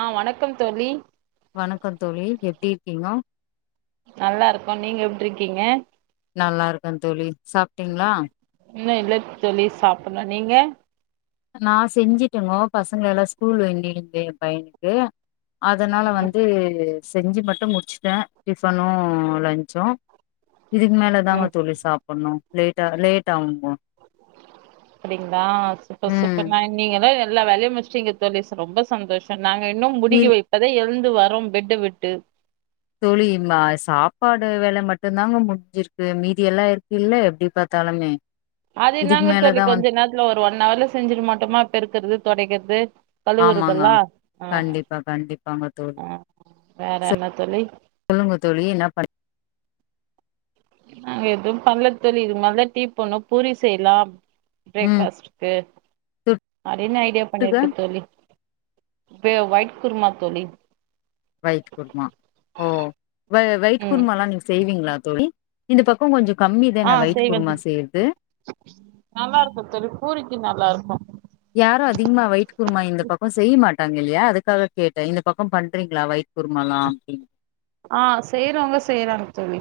ஆ வணக்கம் தோழி வணக்கந்தோழி எப்டி இருக்கீங்க நல்லா இருக்கோ நீங்க எப்டி இருக்கீங்க நல்லா இருக்கே தோழி சாப்டீங்களா இன்னு இல்ல தோழி சாப்புட்ல நீங்க நா செஞ்சுட்டேங்கோ பசங்களலா ஸ்கூல் வேண்டிருந்தே எ பையனு கு அதனால ம் வந்து செஞ்சு மட்டு முடிச்ட்டே டிஃபனு லன்ச்சு இதுக்கு மேல தாங்க ம் தோழி சாப்புட்ணு லேட்டா லேட் ஆவுங்கோ அப்டிங்களா சூப்பர் ம் சூப்பர் நா நீங்கதா எல்லா வேலையு முடிச்டீங்க தோழி ச ரொம்ப சந்தோஷோ நாங்க இன்னு இல் முடிக்கவே இப்பதா எழுந்து வரோம் பெட்ட விட்டு தோழி மா சாப்பாடு வேல மட்டு தாங்க முடிஞ்சிருக்கு மீதி எல்லா இருக்கு இல்ல எப்டி பாத்தாலுமே அது இதுக்கு என்னாங்க தோழி மேலதா வந் கொஞ்ச நேரத்துல ஒரு ஒன் ஹவர்ல செஞ்சிட மாட்டோமா பெருக்கிறது தொடைக்கிறது ஆமாங்க கழுவுறதெல்லா ஆ கண்டிப்பா கண்டிப்பாங்க தோழி ஆ வேற என்ன தோழி சொல்லுங்க தோழி என்ன பண் நாங்க எதுவும் பண்ல தோழி இது மேல தா டீ போட்ணு பூரி செய்லாம் பிரேக் ம் ஃபாஸ்டுக்கு அப்டின்னு ஐடியா தொட்டுக்க பண்ணிருக்கே தோழி கே ஒயிட் குருமா தோழி வயிட் குருமா ஓ வ வயிட் ம் குருமாலா நீங்க செய்வீங்களா தோழி இந்த பக்கோ கொஞ்சோ கம்மி ஆ தான வயிட் செய்வே தோ குருமா செய்றது நல்லா இருக்கு தோழி பூரிக்கு நல்லா இருக்கு யாரு அதிகமா வயிட் குருமா இந்த பக்கோ செய்ய மாட்டாங்க இல்லையா அதுக்காக கேட்டே இந்த பக்கோ பண்றீங்களா வயி்ட் குருமால வப்பிங் ஆ செய்றவங்க செய்றாங்க தோழி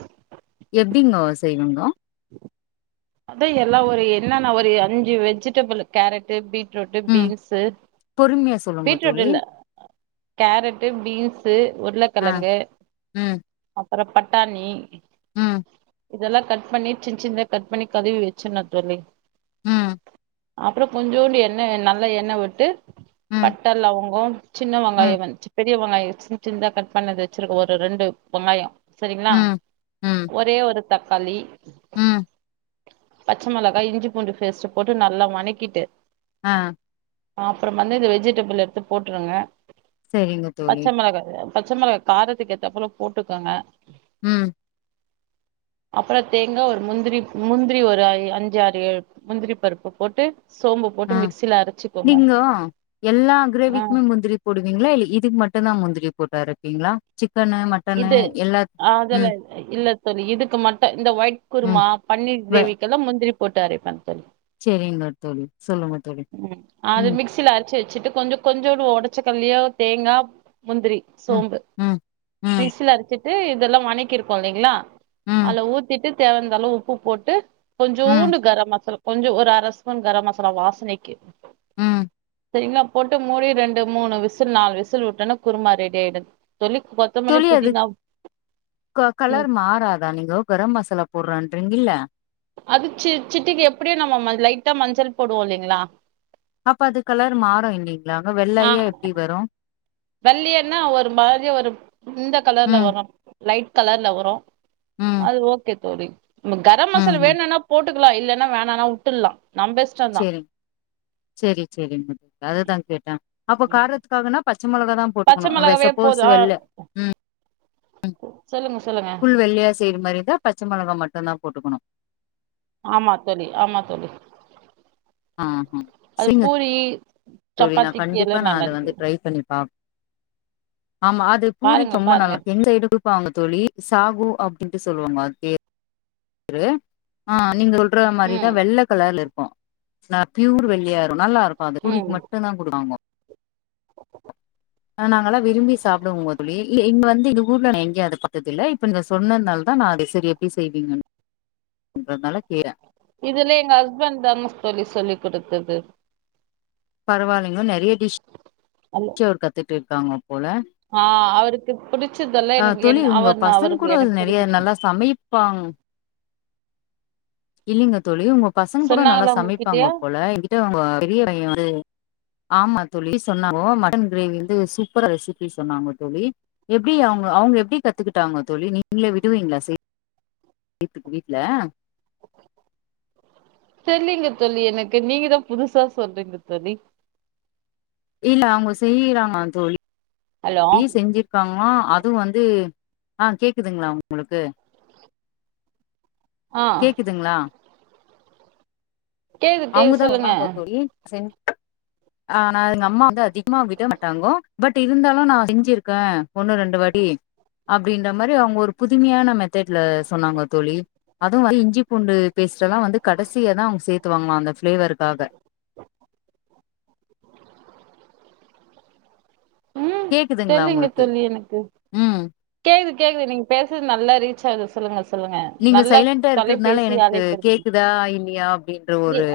எப்டிங்கோ செய்விங்கோ [inaudible] அதா எல்லா ஒரு என்னென்னா ஒரு அஞ்சு வெஜிடபிள் கேரட் பீ பீட்ரூட்டு ம் பீன்ஸு பொறுமையா சொல்லுங்க பீட்ரூட் தோழி இல்ல கேரட்டு பீன்ஸு ஆ உருளக்கெழங்கு அப்பறோ பட்டாணி உம் இதெல்லா கட் பண்ணி சின் சின்தா கட் பண்ணி கழுவி வச்சுடணூ தோழி ம் அப்றோ கொஞ்சோண்டு எண்ணெ வே நல்லா எண்ணெ விட்டு ம் பட்ட லவங்கம் சின்ன ம் வெங்காயவன் ச்சு பெரிய வெங்காயம் யேட்சி சின்ந்தா கட் பண்ணது வெச்சிருக்க ஒரு ரெண்டு வெங்காயோ செரிங்களா ம் ஒரே ஒரு தக்காளி உம் பச்ச மொளகா இஞ்சி பூண்டு பேஸ்ட் போட்டு நல்லா வனக்கிட்டு ஆ அப்றமா வந்து இந்த வெஜிடபிள் எடுத்து போட்டுருங்க சரிங்க தோழி பச்சமிளகா பச்ச மொளகா காரத்துக்கு ஏத்தப்லே போட்டுக்கோங்க உம் அப்றோ தேங்கா ஒரு முந்திரி முந்திரி ஒரு அஞ்சு அறு ஏழுமுந்திரி பருப்பு போட்டு சோம்பு போட்டு ஆ மிக்சில அரைச்சுக்கோங்க நீங்கோ எல்லா ஆ கிரேவிக்கு மே முந்திரி போடுவீங்ளா இல்ல இதுக்கு மட்டும் தா முந்திரி போட்டு அரப்பீங்ளா சிக்கனு மட்டனு இது எல்லா அதெல்லா ம் இல்ல தோழி இதுக்கு மட்டும் இந்த ஒயிட் ம் குருமா பன்னீர் வே கிரேவி எல்லா முந்திரி போட்டு அரைப்பே தோழி செரிங்க தோழி சொல்லுங்க தோழி உம் அது ம் மிக்சில அரிச்சி வச்சிட்டு கொஞ்சோ கொஞ்சோண்டு உடச்சக்கல்லியோ தேங்கா முந்திரி உம் சோம்பு உம் மிக்சில அரச்சிட்டு இதெல்லா வனக்கிருக்கோ இல்லிங்ளா ம் அதுல ஊத்திட்டு தேவயானந்தாலவு உப்பு போட்டு ம் கொஞ்சோண்டு கரம் மசாலா கொஞ்சோ ஒரு அரஸ்பூன் கரம் மசாலா வாசனைக்கு உம் சரிங்ளா போட்டு மூடி ரெண்டு மூணு விசில் நாலு விசில் விட்டேன்னா குருமா ரெடி ஆயிடுது சொல்லி கொத்தமல்லி [unintelligible] அது புதினா க ம் கலர் மாறாதா நீங்கோ கரம் மசாலா போடுறன்றீங்கில்ல அது சி சிட்டிக்கு எப்டியு நம்ம மஞ் லைட்டா மஞ்சள் போடுவோ இல்லிங்ளா அப்ப அது கலர் மாறு இல்லிங்ளா அங்க ஆ வெள்ளையா எப்டி வரு வெள்ளையன்னா ஒரு மாதிரியா ஒரு இந்த கலர்ல ம் வரு லைட் கலர்ல வரு ம் அது ஓகே தோழி நம்ம கரம் ம் மசாலா ம் வேணுன்னா போட்டுக்கலா இல்லேன்னா வேணனா வுட்டுட்லா நம்ப இஷ் சேரி சேரி சேரிங்க அதுதா கேட்டே அப்ப காரத்துக்காகன்னா பச்சை மொளகா தா பச்ச போட்டுக்கணு வெ மிளகாவே சப்போஸ் போதும் ஆ வெள்ளை உம் ம் சொல்லுங்க சொல்லுங்க ஃபுல் வெள்ளையா செய்ற மாரி இருந்தா பச்சை மொளகா மட்டுந் தா போட்டுக்குணு ஆமா தோழி ஆமா தோழி ஆ ஆ அது சரிங்க பூரி தோழி நா சப்பாத்திக்கு கண்டிப்பா எல்லா நா நல்லா அத வந்து இருக்கு ட்ரை பண்ணி பாப் ஆமா அது பாருங்க பூரிக்கு ரொம்ப பாருங்க நல்லா எந்த [unintelligible] இருப்பாங்க தோழி சாகு அப்டின்ட்டு சொல்லுவாங்க அது பேர் இரு ஆ நீங்க சொல்ற மாரிதா ம் வெள்ள கலர்ல இருக் கு நா ப்யூர் வெள்ளியாயிரு நல்லா இருக்கு அது ம் பூரிக்கு மட்டுந்தா குடுவாங்கோ அ நாங்கெல்லா விரும்பி சாப்டுவோங்க தோழி இல்ல இங்க வந்து இந்த ஊர்ல நா எங்கியு அத பாத்ததில்ல இப்ப இந்த சொன்னதுனாலதா நா அத செரி எப்டி செய்வீங்கன்னு ன்றதுனால கீர இதெல்லா எங்க ஹஸ்பண்ட் தா மிஸ் தோழி சொல்லி் கொடுத்தது பரவாலிங்கோ நெறைய டிஷ் அல்ல க்கே அவரு கத்துட்டிருக்காங்க போல அ அவருக்கு பிடிச்சதெல்லா ஆ எனக்கு தோழி என் உங்க அவர்னா அவருக்கு எனக்கு சரி புர்சன் பாங் இல்லிங்க தோழி உங்க பசங்க கூட நல்லா சொன்னாங்களா உங்ககிட்டயா சமைப்பாங்க போல எங்கிட்ட உங்க பெரிய பைய வந்து ஆமா தோழி சொன்னாங்கோ மட்டன் கிரேவி வந்து சூப்பரா ரெசிபி சொன்னாங்கோ தோழி எப்டி அவுங்க அவுங்க எப்டி கத்துக்கிட்டாங்க தோழி நீங்களே விடுவீங்களா செய் வீட்டுக்கு வீட்ல தெர்லிங்க தோழி எனக்கு நீங்க தா புதுசா சொல்றீங்க தோழி இல்ல அவுங்க செய்யீறாங்களா தோழி ஹலோ ழி செஞ்சிட் காங்களா அதும் வந்து அ கேக்குதுங்களா உங்களுக்கு ஆ கேக்குதுங்களா கேக்து கேக்கு சொல்லுங்க ப் செஞ் அ நா அது எங்க அம்மா வந்து அதிகமா விட மாட்டாங்கோ பட் இருந்தாலு நா செஞ்சிருக்கே ஒன்னு ரெண்டு வாட்டி அப்டின்ற மாரி அவுங்க ஒரு புதுமையான மெத்தட்ல சொன்னாங்கோ தோழி அதுவல் இஞ்சி பூண்டு பேஸ்ட் எல்லா வந்து கடசியா தா அவுங்க சேர்த்துவாங்களா அந்த ஃபிளேவருக்காக கேக்குதுங்களா தெர்லிங்க உங்களுக்கு தெர்லியே எனக்கு ம் கேக்குது கேக்குது நீங்க பேசுறது நல்லா ரீச் ஆகுது சொல்லுங்க சொல்லுங்க நீங்க நல்லா சைலண்டா இருக்கிறதுனால தொலைபேசி எனக்கு அலைப்பெடுத்துக்கங் கேக்குதா இல்லையா அப்டின்ற ஒரு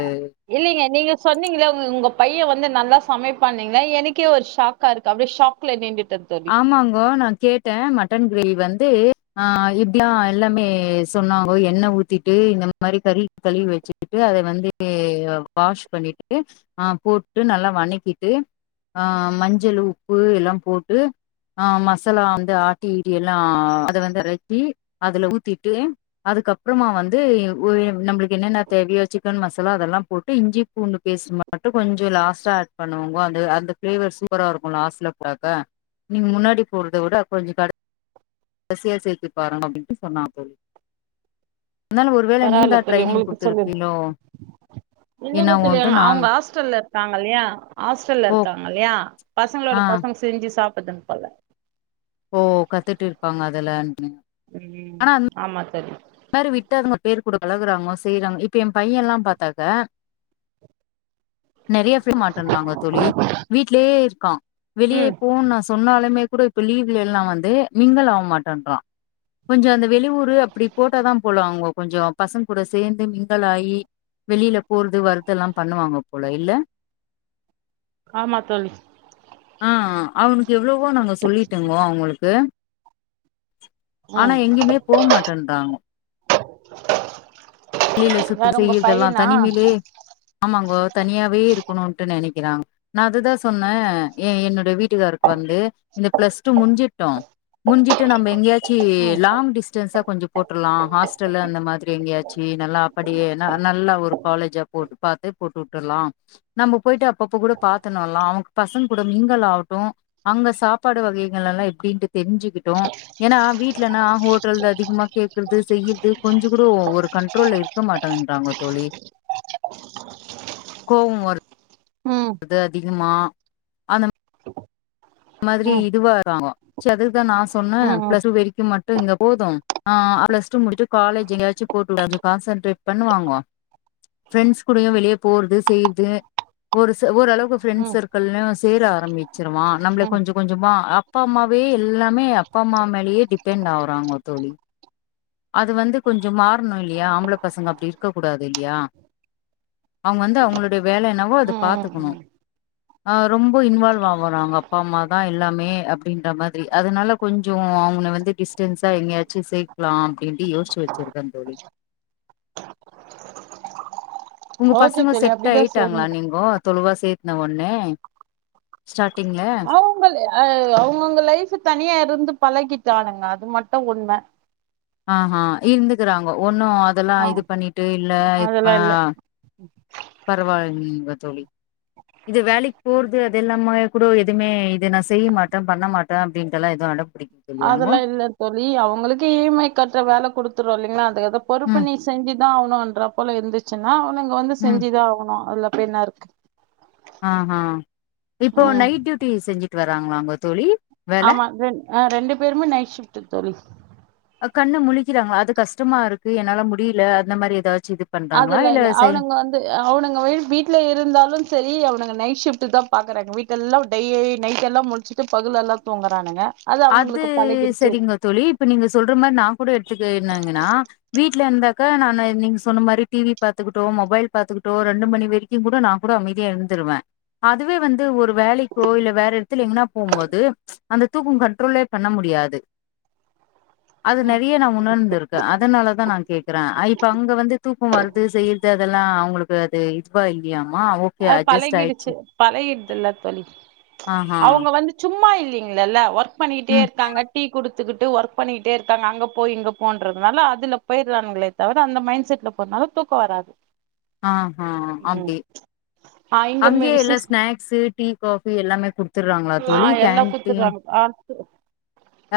இல்லிங்க நீங்க சொன்னீங்கள உங்களுக்கு உங்க பையன் வந்து நல்லா சமைப்பானீங்களா எனக்கே ஒரு ஷாக்கா இருக்கு அப்டியே ஷாக் கில்லே நீண்டிட்டது ஆமாங்கோ நா கேட் டேன் மட்டன் கிரேவி வந்து அ இப்டிலா எல்லாமே சொன்னாங்கோ எண்ண ஊத்திட்டு இந்த மாரி கறி கழுவி வச்சுக்கிட்டு அத வந்து வாஷ் பண்ணிட்டு அ போட்டு நல்லா வணக்கிட்டு அ மஞ்சளு உப்பு எல்லாம் போட் டு அ மசாலா வந்து ஆட்டி விட்டி எல்லா அத வந்து ரக்கி அதுல ஊத்திட்டு அதுக்கப்புறமா வந்து ஒரு நம்ளுக்கு என்னென்ன தேவையோ சிக்கன் மசாலா அதெல்லா போட்டு இஞ்சி பூண்டு பேஸ்ட் மட்டு கொஞ்சோ லாஸ்டா ஆட் பண்ணுவாங்கோ அந்த அந்த ஃப்ளேவர் சூப்பரா இருக்கு லாஸ்ட்ல பாத்தா நீங்க முன்னாடி போட்றத விட கொஞ்சோ கடை கடைசியா சேத்தி பாருங்க அப்டின்ட்டு சொன்னா தோழி அதனால ஒரு வேள நீ பரவால்ல தா தோழி ட்ரைனிங் உங்களுக்கு சொல்லு குடுத்துருப்பீலோ இல்லைங்க தோழி என்னவோன்ட்டு நான் அவுங்க ஹாஸ்டல்ல இருக்காங்கல்லையா ஹாஸ்டல்ல ஓ இருக்கா அல்லயா பசங்களோட ஆ பசங்க செஞ்சி சாப்ட்டுக்கணு போல ஓ கத்துட்டு இருப்பாங்க அதா லேர்ண்ட்டுனு ம் ஆமா தோழி இந்மாரி விட்டாங்க பேர் கூடுக்கலகுறாங்க செய்யறாங்க இப்ப என் பையன்ல்லாம் பாத்தாக்கா நெறைய பேர் மாட்டேன்றா தோழி வீட்லே இருக்கான் வெளியே ம் போன்னு நா சொன்னாலுமே கூட இப்ப லீவ்லல்லா வந்து மிங்கல் ஆவ்மாட்டேன்றா கொஞ்சம் அந்த வெளியூரு அப்டி போட்டாதா போல அவுங்க கொஞ்சம் பசங் கூட சேந்து மிங்குள் ஆயி வெளில போறது வருதுல்லாம் பண்ணுவாங்க போல இல்ல ஆமா தோழி ஆ அவுனுக்கு எவ்ளோவோ நாங்க சொல்லிட்டோங்கோ அவுங்ளுக்கு ஆனா ம் எங்கேமே போ மாட்டேன்து வெளில சுத்து வேற உங்க செய்ற்தெல்லா பையனா தனிமையிலே ஆமாங்கோ தனியாவே இருக்கணுன்ட்டு நெனைக்கிறாங்க நா அதுதா சொன்னே எ என்னோட வீட் டுகாருக்கு வந்து இந்த பிளஸ் டூ முடுஞ்சிருட்டு முடுஞ்சிட்டு நம்ப எங்கயாவுது ம் [unintelligible] லாங் டிஸ்டன்ஸா கொஞ்சம் போட்டர்லா ஹாஸ்டல்லு அந்த மாரி எங்கயாவுது செயினலாம் அப்டியே நல்லா ஒரு காலேஜா போட்டு பாத்து போட்டுவுட்டர்லா நம்ப போயிட்டு அப்பப்ப கூட பாத்துணு வர்லா அவங்க பசங்க கூட மீங்கள் ஆவட்டும் அங்க சாப்பாடு வகைகள் எல்லா எப்டின்ட்டு தெரிஞ்சிகிட்டோ ஏனா வீட்லன்னா ஹோட்டல் அதிகமா கேக்குறது செய்யற்து கொஞ்ச கூட ஒரு கண்ட்ரோல்ல இருக்க மாட்டன்றாங்க தோழி கோவம் வரு ம் து அதிகமா அந்த மாதிரி ம் இதுவாறாங்கோ ச்ச அதுதா நா சொன்னே ம் ம் பிளஸ்ட்டூ வரிக்கும் மட்டும் இங்க போதும் ஆ பிளஸ்டூ முடிட்சி காலஜ் எங்காச்சு போட்டுடு கான்சன்ட்ரேட் பண்ணுவங்கோ ப்ரெண்ட்ஸ் கூடயும் வெளிய போறது செய்ற்து ஒரு ச ஓரளவு ஃப்ரெண்ட்ஸ் ம் சர்க்கள்ள சேர ஆரம்பிச்சிருவா நம்பள ம் கொஞ்சம் கொஞ்சமா அப்பா அம்மாவே எல்லாமே அப்பா அம்மா மேலயே டிபெண்ட் ஆவுறாங்க தோழி அது வந்து கொஞ்சம் மாறணும் இல்லையா ஆம்பள பசங்க அப்டி இருக்க கூடாது இல்லையா அவுங்க வந்து அவுங்களுடைய வேல என்னவோ அது ம் ம் ம் பாத்துக்கணும் ஆ ரொம்ப இன்வால்வ் ஆகுறாங்க அப்பாம்மாதா எல்லாமே அப்டின்ற மாதிரி அதுனால கொஞ்சம் அவன வந்து டிஸ்டன்ஸா எங்கயாச்சும் சே க்கலாம் அப்டின்ட்டு யோஷ்ச்சி வச்சிருக்கே தோழி உங்க ஓகே பசங்க தோழி செட் அப்டிதா ஆயிட்டாங்களா செய்யணு நீங்கோ தொலுவா சேத்தே ஒன்னே ஸ்டார்ட்டிங்ல அலு அ அவுங்கவுங்க லைஃப்பு தனியா இருந்து பழகிட்டானுங்க அது மட்டும் உண்ம ஆ ஹா இருந்துக்கறாங்கோ ஒன்னு அதல்லா ஆ இது பண்ணிட்டு இல்ல இப்ப அதெல்லா இல்ல பரவால்லிங்க தோழி இது வேலக்கு போறது அதெல்லாமே கூட எதுவுமே இது நா செய்ய மாட்டே பண்ண மாட்டே அப்டின்டல எதுவு அடம் பிடிக் அதல்லா இல்ல தோழி அவங்ளுக்கே இ ய மை கற்ற வேல கொடுத்துருவோ இல்லங்களா அதுக்கத் பொறுப்பு ம் நீ செஞ்சுதா ஆவ்ணுன்ற போல இருந்துச்சுன்னா அவங்க வந்து ம் செஞ்சுதா ஆவ்ணு அதுல பேய்ன்னாருக் ஆஹா இப்போ ம் நைட் டியூட்டி செஞ்சுட்டு வராங்களாங்க தோழி வேல ஆமா ரெண் ரெண்டு பேருமே நைட் ஷிப்ட்டு தோழி கண்ணு முழிக்றாங்களா அது கஷ்டமாருக்கு என்னால முடியல அந்த மாரி ஏதாச்சு இது பண்றாங்களா அதுலா இல்ல செய் அவனுங்க வந் அவனுங்க வீட்ல இருந்தாலு சரி அவனுங்க நைட்ஷிஃப்ட் தா பாக்றாங்க வீட்டல்லா விட்டு டெய் நைட்ல்லா முழுச்சுட்டு பகலெல்லா தூங்குறானுங்க அது அவனுங்களுக்கு பழகிடுச்சு சரிங்க தோழி இப்ப நீங்க சொல்ற மாரி நா கூட எடுத்துக்குன்னங்னா வீட்ல இருந்தாக்கா நா நீங்க சொன்ன மாரி டி வி பாத்துக்குட்டோ மொபைல் பாத்துக்குட்டோ ரெண்டு மணி வெரிக் கி கூட நா கூட அமைதியா இருந்துருவ அதுவே வந்து ஒரு வேலைக்கோ இல்ல வேற எடத்ல எங்னா போம்போது அந்த தூக்கோ கன் ட்ரோலே பண்ண முடியாது அது ம் நெறைய நா உணர்ந்திருக் க அதனாலதா நா கேக்கற அ இப்ப அங்க வந்து தூக்கோ வருது செய்யிறது அதெல்லா அவுங்ளுக் கு அது இத்வா இல்லயாமா ஓ அது பழகிடுச்சு பழகிடுதுல்ல தோழி ஆஹா அவுங்க வந்து சும்மா இல்லிங்ளல்ல ஒர்க் பண்ணிக்கிட்டே ம். இருக்காங்க டீ குடுத்துக்கிட்டு ஒர்க் பண்ணிக்கிட்டே இருக்காங்க அங்க போ இங்க போன்றதுனால அதுல பேய்றான்களே தவர அந்த மைண்ட் செட்ல போறனால தூக்கோ வராது ஆஹா ம் அப்டி ஆ இங்க அங்கேயே எல்லா மெடிசிஸ் ஸ்நாக்ஸு, டீ, காஃபி எல்லாமே குடுத்துர்றாங்களா ஆ தோழி? எல்லா கேன்டீன் குத்துறாங்கலா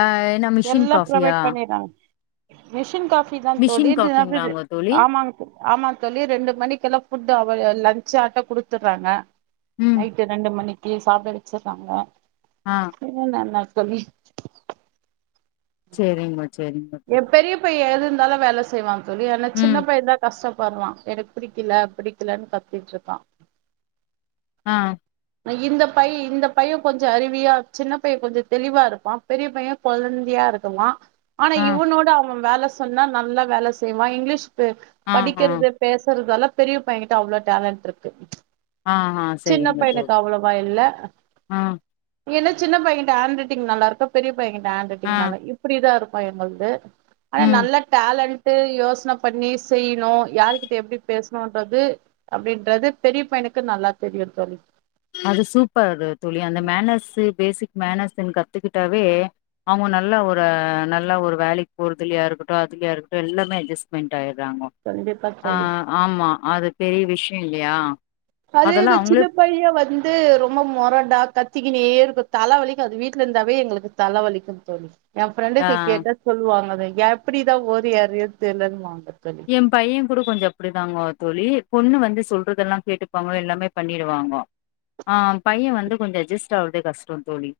அ என்ன மிஷின் எல்லா காஃபியா? ப்ரொவைட் பண்ணிறாங்க மிஷின் காஃபிதா தோழி மிஷின் இதுதாகுது காஃபிங்களாங்க தோழி? ஆமாங் ஆமா தோழி ரெண்டு மணிக்கெல்லா ஃபுட் அவ லன்ச்சாட்டோ குடுத்ர்றாங்க ம். நைட் ரெண்டு மணிக்கு சாப்பிட வச்சிர்ராங்க ஆ மூன்நன்னா தோழி சேரிங்மா ஏ பெரிய பையே எதுருந்தாலு வேல செய்வா தோழி ஆனா ம். சின்ன பையேதா கஷ்டப்பற்றா எடுக் பிடிக்கில பிடிக்கிலன்னு கத்ட்ருக்கா ஆ இந்த பைய் இந்த பையே கொஞ்சோ அருவியா சின்ன பையே கொஞ்சோ தெளிவாருப்பா பெரிய பையே கொழ்ந்தியாருக்குமா ஆனா ஆ, இவனோட அவே வேல சொன்னா நல்லா வேல செய்வா இங்லீஷ் ப் ஆ, ஆ, படிகிறது பேசுறது தால பெரிய பையங்கிட்ட அவ்ளோ டேலண்ட்ருக்கு ஆஹா சின்ன சரிங்க பையனுக்கு தோழி. அவ்ளோவா இல்ல ஆ, நீ என்னு சின்ன பையன்ட்ட ஹாண்ரைடிங் நல்லாருக்கா பெரிய பையங்கிட்ட ஆ, ஹாண்ரைடிங் நல்லா இப்டிதாருக்கு பையங்குள்து ஆனா ம். நல்லா டேலண்ட்டு யோசன பண்ணி செய்ணு யாருகிட்ட எப்டி பேசுணுன்றது அப்டின்றது பெரிய பையனுக்கு நல்லா தெரியு தோழி அது சூப்பர் தோழி அந்த மேனஸ்சு பேசிக் மேனஸ்ன் கத்துக்கிட்டாவே அவுங்கோ நல்லா ஒரு நல்லா ஒரு வேலைக் போர்றதிலயாருக்ட்டு அதுலயாருக்டு எல்லாமே அட்ஜஸ்மெண்ட் ஆயிறாங்கோ கண்டிப்பா தோழி ஆம்மா அது பெரிய விஷியோல்லியா அதே நா சின்னப் பையே வந்து ரொம்ப மொரடா கத்திக்கினே இருக்கு தல வலிக்கு அது வீட்ல இருந்தாவே எங்ளுக்கு தலவலிக்கு தோழி ஏ ஆ ஃப்ரெண்டுக்கு கேட்டா சொல்லுவாங்க எப்டிதா ஓரி ஆறியோ தெர்லன் வாங்கோ ஃப்ரெண்ட்ஸ் ஏ பைய கூட கொஞ்சோ அப்டிதாங்கோ தோழி பொண்ணு வந்து சொல்றதெல்லா கேட்டுப்பாங்கோ எல்லாமே பண்ணிடுவாங்கோ ஆ பைய வந்து கொஞ்சோ அட்ஜஸ்ட் ஆகுறதே கஷ்டோ தோழி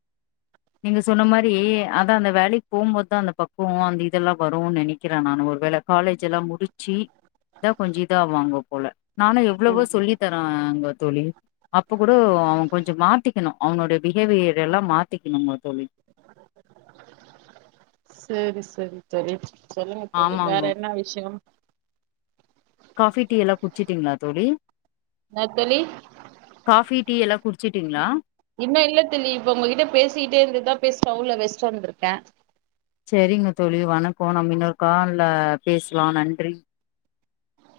நீங்க சொன்ன மாரி அதா அந்த வேலைக்கு போகும்போதுதா அந்த பக்குவோ அந்த இதெல்லா வரோனு நெனைக் கிற நானோ ஒரு வேள காலேஜ் ஜெல்லா முடிச்சி இதா கொஞ்சோ இதா ஆவாங்க போல நானோ எவ்வளவோ ம் சொல்லி தராங்க தோழி. அப்ப கூட அவ கொஞ்சோ மாத்திக்கணோ அவனோடய பிஹேவியர் எல்லா மாத்திக்கணோங்க தோழி செரி செரி தோழி சொல்லுங்க தோழி வேற ஆமாங்க என்ன விஷ்யோ காஃபி டீ எல்லா குட்ச்சிட்டீங்களா தோழி இன்னா தோழி காஃபி டீ எல்லா குட்ச்சீட்டீங்களா இன்னோ இல்ல தோழி இப்ப உங்ககிட்ட பேசிக்கிட்டே இருந்துட்டுதா போய் ஸ்டவ்ல வெஸ்ட் வந்துருக்கே செரிங்க தோழி வணக்கோ நம்ம இன்னொருக்கால்ல பேசலா நன்றி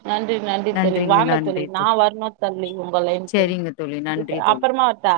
நன்றி நன்றி தோழி நன்றிங்க வாங்க நன்றி தோழி தோ நா வர்ணோ தோழி உங்க லைனுக்கு செரிங்க தோழி இப்ப நன்றி தோழி அப்பறமா வர்ட்டா